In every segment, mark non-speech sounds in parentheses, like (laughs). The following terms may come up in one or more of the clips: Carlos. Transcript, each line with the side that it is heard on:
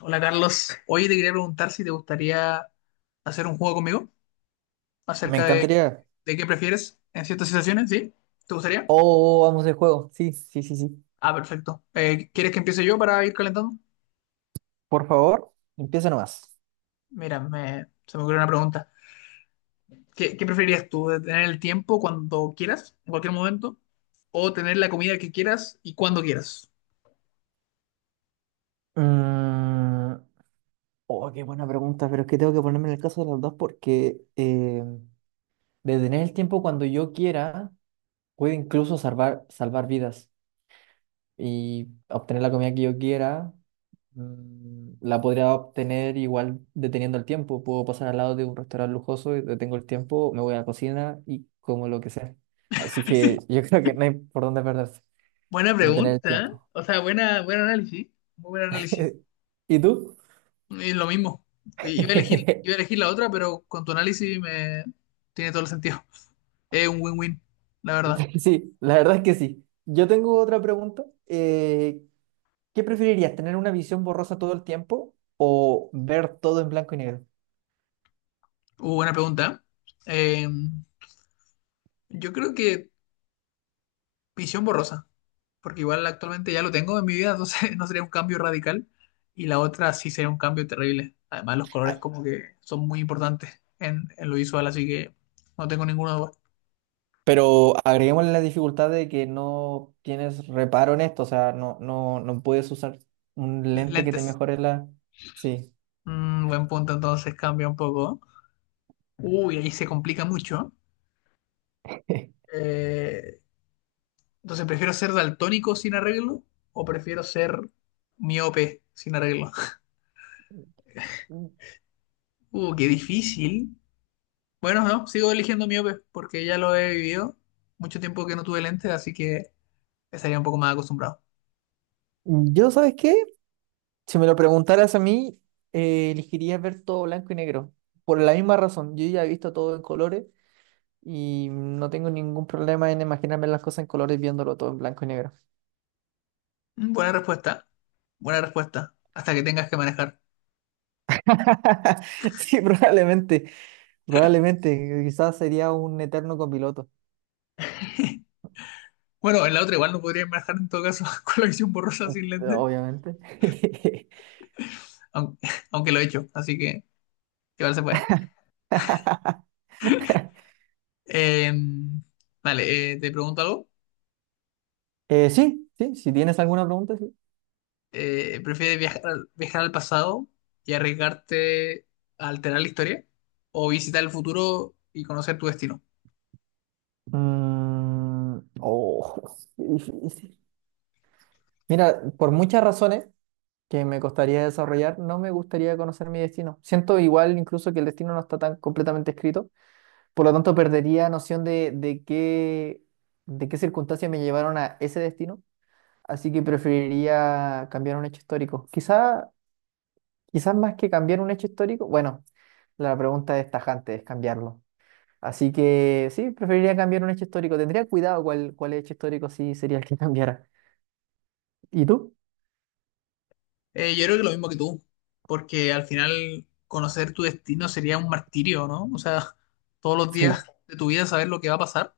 left: Hola Carlos, hoy te quería preguntar si te gustaría hacer un juego conmigo
right: Me
left: acerca
right: encantaría.
left: de qué prefieres en ciertas situaciones, ¿sí? ¿Te gustaría?
right: Oh, vamos de juego. Sí, sí, sí, sí.
left: Ah, perfecto. ¿Quieres que empiece yo para ir calentando?
right: Por favor, empieza nomás.
left: Mira, se me ocurrió una pregunta. ¿Qué preferirías tú? ¿Tener el tiempo cuando quieras, en cualquier momento? ¿O tener la comida que quieras y cuando quieras?
right: Mm, oh, qué buena pregunta, pero es que tengo que ponerme en el caso de las dos porque detener el tiempo cuando yo quiera puede incluso salvar, salvar vidas y obtener la comida que yo quiera. mm, la podría obtener igual deteniendo el tiempo. Puedo pasar al lado de un restaurante lujoso y detengo el tiempo, me voy a la cocina y como lo que sea. Así que yo (laughs) creo que no hay por dónde perderse.
left: Buena
right: De tener el
left: pregunta, ¿eh?
right: tiempo.
left: O sea, buen análisis, muy buen análisis.
right: (laughs) ¿Y tú?
left: Es lo mismo. Iba a
right: (laughs)
left: elegir la otra, pero con tu análisis me tiene todo el sentido. Es un win-win, la verdad.
right: Sí, la verdad es que sí. Yo tengo otra pregunta. ¿Qué preferirías, tener una visión borrosa todo el tiempo o ver todo en blanco y negro?
left: Buena pregunta. Eh, yo creo que visión borrosa, porque igual actualmente ya lo tengo en mi vida, entonces (laughs) no sería un cambio radical. Y la otra sí sería un cambio terrible. Además, los colores
right: Ah,
left: como que son muy importantes en lo visual, así que no tengo ninguna duda.
right: pero agreguemos la dificultad de que no tienes reparo en esto, o sea, no, no, no puedes usar un lente que te
left: Lentes.
right: mejore la... Sí.
left: Mm, buen punto, entonces cambia un poco. Uy, ahí se complica mucho.
right: (laughs)
left: Eh, entonces, ¿prefiero ser daltónico sin arreglo o prefiero ser miope sin arreglo? Qué difícil. Bueno, no, sigo eligiendo miope porque ya lo he vivido. Mucho tiempo que no tuve lentes, así que estaría un poco más acostumbrado.
right: Yo, ¿sabes qué? Si me lo preguntaras a mí, elegiría ver todo blanco y negro. Por la misma razón, yo ya he visto todo en colores y no tengo ningún problema en imaginarme las cosas en colores viéndolo todo en blanco y negro.
left: Mm, buena respuesta. Buena respuesta. Hasta que tengas que manejar.
right: (laughs) Sí, probablemente, probablemente, quizás sería un eterno copiloto,
left: Bueno, en la otra igual no podría manejar en todo caso (laughs) con la visión borrosa sin lentes,
right: obviamente.
left: aunque, (laughs) aunque lo he hecho, así que igual se puede.
right: (laughs)
left: Eh, vale, te pregunto algo.
right: Sí, sí, si tienes alguna pregunta, sí.
left: ¿Prefieres viajar, viajar al pasado y arriesgarte a alterar la historia o visitar el futuro y conocer tu destino?
right: Oh, (laughs) qué difícil. Mira, por muchas razones, que me costaría desarrollar, no me gustaría conocer mi destino. Siento igual incluso que el destino no está tan completamente escrito, por lo tanto perdería noción de qué circunstancias me llevaron a ese destino, así que preferiría cambiar un hecho histórico. Quizás más que cambiar un hecho histórico, bueno, la pregunta es tajante, es cambiarlo. Así que sí, preferiría cambiar un hecho histórico. Tendría cuidado cuál hecho histórico sí sería el que (laughs) cambiara. ¿Y tú?
left: Yo creo que lo mismo que tú, porque al final conocer tu destino sería un martirio, ¿no? O sea, todos los días
right: Sí,
left: de tu vida saber lo que va a pasar.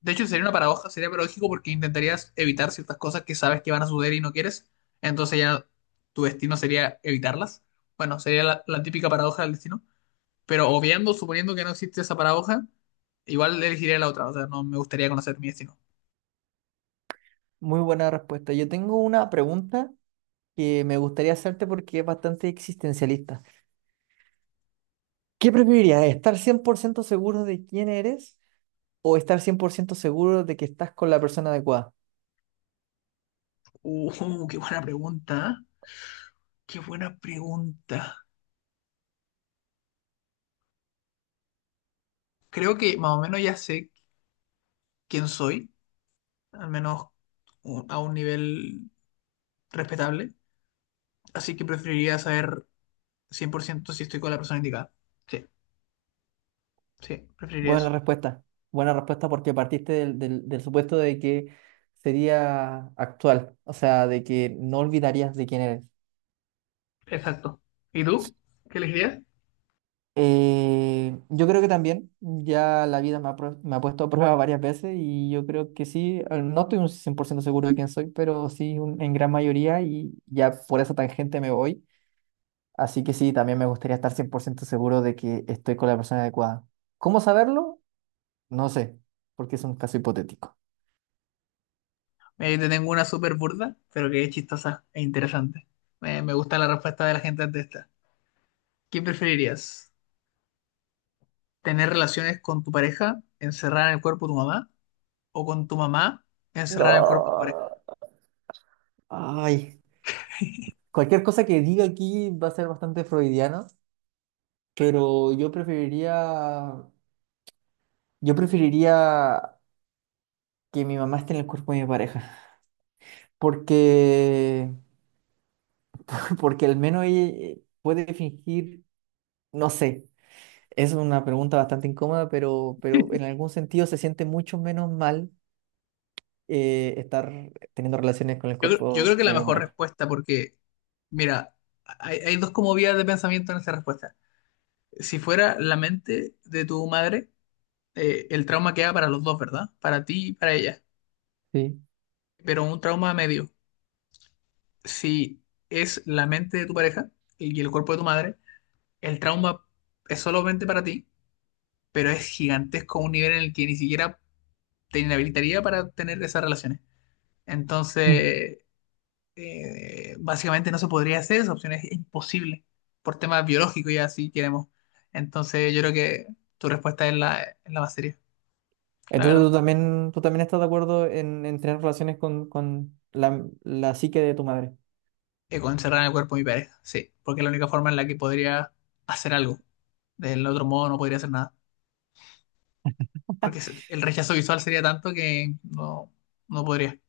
left: De hecho, sería una paradoja, sería paradójico porque intentarías evitar ciertas cosas que sabes que van a suceder y no quieres. Entonces ya tu destino sería evitarlas. Bueno, sería la típica paradoja del destino. Pero obviando, suponiendo que no existe esa paradoja, igual elegiría la otra. O sea, no me gustaría conocer mi destino.
right: muy buena respuesta. Yo tengo una pregunta que me gustaría hacerte porque es bastante existencialista. ¿Qué preferirías? ¿Estar 100% seguro de quién eres o estar 100% seguro de que estás con la persona adecuada?
left: Qué buena pregunta, ¿eh? Qué buena pregunta. Creo que más o menos ya sé quién soy, al menos a un nivel respetable. Así que preferiría saber 100% si estoy con la persona indicada. Sí, sí, preferiría
right: Buena
left: eso.
right: respuesta. Buena respuesta porque partiste del supuesto de que sería actual, o sea, de que no olvidarías de quién eres.
left: Exacto. ¿Y tú? ¿Qué elegirías?
right: Yo creo que también, ya la vida me ha puesto a prueba varias veces y yo creo que sí, al- no estoy un 100% seguro de quién soy, pero sí un- en gran mayoría y ya por esa tangente me voy. Así que sí, también me gustaría estar 100% seguro de que estoy con la persona adecuada. ¿Cómo saberlo? No sé, porque es un caso hipotético.
left: Mira, yo te tengo una súper burda, pero que es chistosa e interesante. Me gusta la respuesta de la gente ante esta. ¿Qué preferirías? ¿Tener relaciones con tu pareja encerrada en el cuerpo de tu mamá o con tu mamá encerrada en el cuerpo de tu pareja?
right: No. Ay, cualquier cosa que diga aquí va a ser bastante freudiano, pero yo preferiría que mi mamá esté en el cuerpo de mi pareja, porque, (laughs) porque al menos ella puede fingir, no sé, es una pregunta bastante incómoda, pero,
left: (laughs)
right: pero en algún sentido se siente mucho menos mal estar teniendo relaciones con el
left: Yo
right: cuerpo
left: creo que la
right: de mi
left: mejor
right: pareja.
left: respuesta, porque, mira, hay dos como vías de pensamiento en esa respuesta. Si fuera la mente de tu madre, el trauma queda para los dos, ¿verdad? Para ti y para ella.
right: Sí.
left: Pero un trauma a medio. Si es la mente de tu pareja y el cuerpo de tu madre, el trauma es solamente para ti, pero es gigantesco a un nivel en el que ni siquiera te inhabilitaría para tener esas relaciones.
right: Mm.
left: Entonces, básicamente no se podría hacer, esa opción es imposible por temas biológicos y así queremos. Entonces yo creo que tu respuesta es es la más seria, la
right: Entonces
left: verdad.
right: tú también estás de acuerdo en tener relaciones con la, la psique de tu madre.
left: Con encerrar en el cuerpo de mi pareja, sí, porque es la única forma en la que podría hacer algo. Del otro modo no podría hacer nada, porque el rechazo visual sería tanto que no, no podría.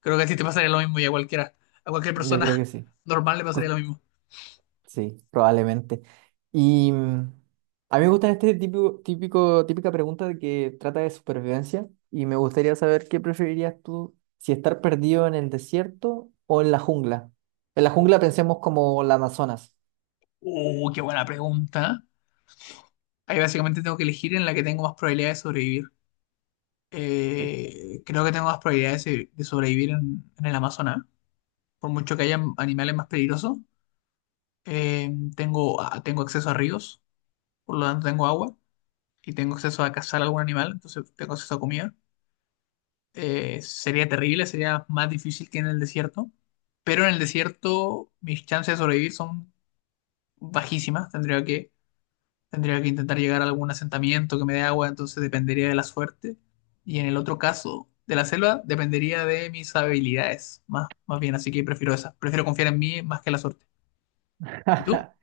left: Creo que a ti te pasaría lo mismo y a cualquiera, a cualquier
right: Yo creo que
left: persona
right: sí.
left: (laughs) normal le pasaría lo
right: Cu-
left: mismo.
right: Sí, probablemente. Y a mí me gusta este típica pregunta de que trata de supervivencia y me gustaría saber qué preferirías tú, si estar perdido en el desierto o en la jungla. En la jungla pensemos como la Amazonas.
left: Qué buena pregunta. Ahí básicamente tengo que elegir en la que tengo más probabilidad de sobrevivir.
right: Sí.
left: Creo que tengo más probabilidades de sobrevivir en el Amazonas. Por mucho que haya animales más peligrosos, tengo, tengo acceso a ríos, por lo tanto tengo agua y tengo acceso a cazar algún animal, entonces tengo acceso a comida. Sería terrible, sería más difícil que en el desierto, pero en el desierto mis chances de sobrevivir son bajísimas, Tendría que intentar llegar a algún asentamiento que me dé agua, entonces dependería de la suerte. Y en el otro caso, de la selva, dependería de mis habilidades, más bien, así que prefiero esa. Prefiero confiar en mí más que en la suerte. ¿Y tú?
right: (laughs)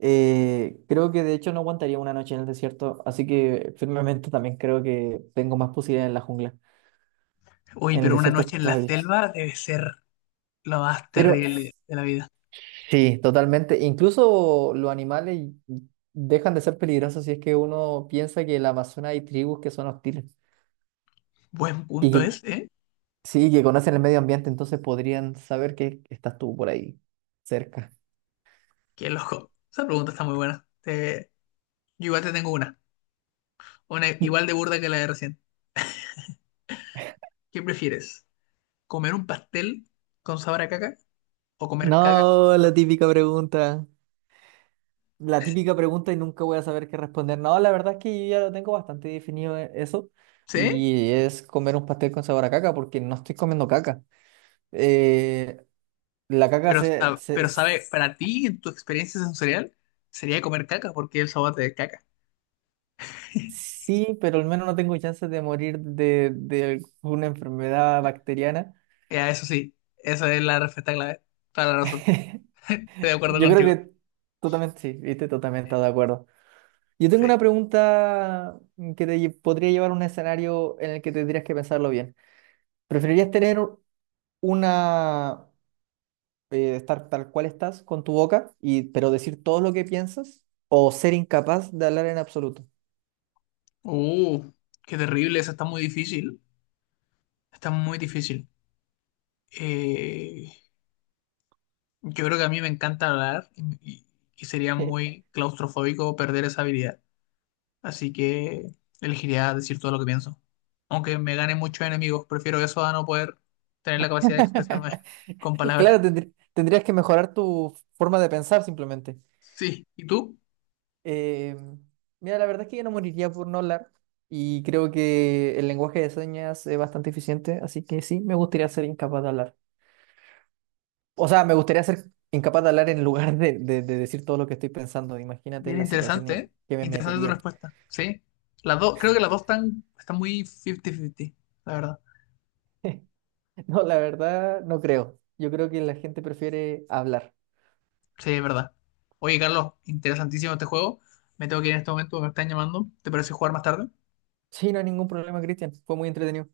right: Creo que de hecho no aguantaría una noche en el desierto, así que firmemente también creo que tengo más posibilidades en la jungla.
left: Uy,
right: En el
left: pero una
right: desierto
left: noche en la
right: está difícil.
left: selva debe ser lo más
right: Pero
left: terrible de la vida.
right: sí, totalmente. Incluso los animales dejan de ser peligrosos si es que uno piensa que en la Amazonas hay tribus que son hostiles
left: Buen
right: y
left: punto
right: que
left: es, ¿eh?
right: sí, que conocen el medio ambiente, entonces podrían saber que estás tú por ahí cerca.
left: Qué loco. Esa pregunta está muy buena. Yo igual te tengo una. Una igual de
right: (laughs)
left: burda que la de recién. ¿Qué prefieres? ¿Comer un pastel con sabor a caca o comer caca con
right: No,
left: sabor
right: la
left: a...
right: típica pregunta. La típica pregunta y nunca voy a saber qué responder. No, la verdad es que yo ya lo tengo bastante definido eso.
left: ¿Sí?
right: Y es comer un pastel con sabor a caca, porque no estoy comiendo caca. Eh, la caca
left: Pero, pero sabe, para ti, en tu experiencia sensorial, sería comer caca, porque el sabor te caca. (laughs)
right: sí, pero al menos no tengo chances de morir de una enfermedad bacteriana.
left: Ya, eso sí, esa es la respuesta clave. Toda la razón. (laughs) Estoy de acuerdo
right: Yo creo
left: contigo.
right: que totalmente sí, viste, totalmente de acuerdo. Yo tengo
left: Sí.
right: una pregunta que podría llevar a un escenario en el que tendrías que pensarlo bien. ¿Preferirías tener una estar tal cual estás con tu boca, y, pero decir todo lo que piensas o ser incapaz de hablar en absoluto?
left: Uh, qué terrible, eso está muy difícil. Está muy difícil. Eh, yo creo que a mí me encanta hablar y sería muy claustrofóbico perder esa habilidad. Así que elegiría decir todo lo que pienso. Aunque me gane muchos enemigos, prefiero eso a no poder tener la capacidad de expresarme
right: (laughs)
left: (laughs) con palabras.
right: Claro, tendrías que mejorar tu forma de pensar simplemente.
left: Sí, ¿y tú?
right: Eh, mira, la verdad es que yo no moriría por no hablar y creo que el lenguaje de señas es bastante eficiente, así que sí, me gustaría ser incapaz de hablar. O sea, me gustaría ser incapaz de hablar en lugar de decir todo lo que estoy pensando. Imagínate
left: Bien
right: las
left: interesante,
right: situaciones
left: ¿eh?
right: que me
left: Interesante tu
right: metería.
left: respuesta. Sí, las dos, creo que las dos están muy 50-50, la verdad.
right: (laughs) No, la verdad, no creo. Yo creo que la gente prefiere hablar.
left: Sí, es verdad. Oye, Carlos, interesantísimo este juego. Me tengo que ir en este momento, me están llamando. ¿Te parece jugar más tarde?
right: Sí, no hay ningún problema, Cristian. Fue muy entretenido.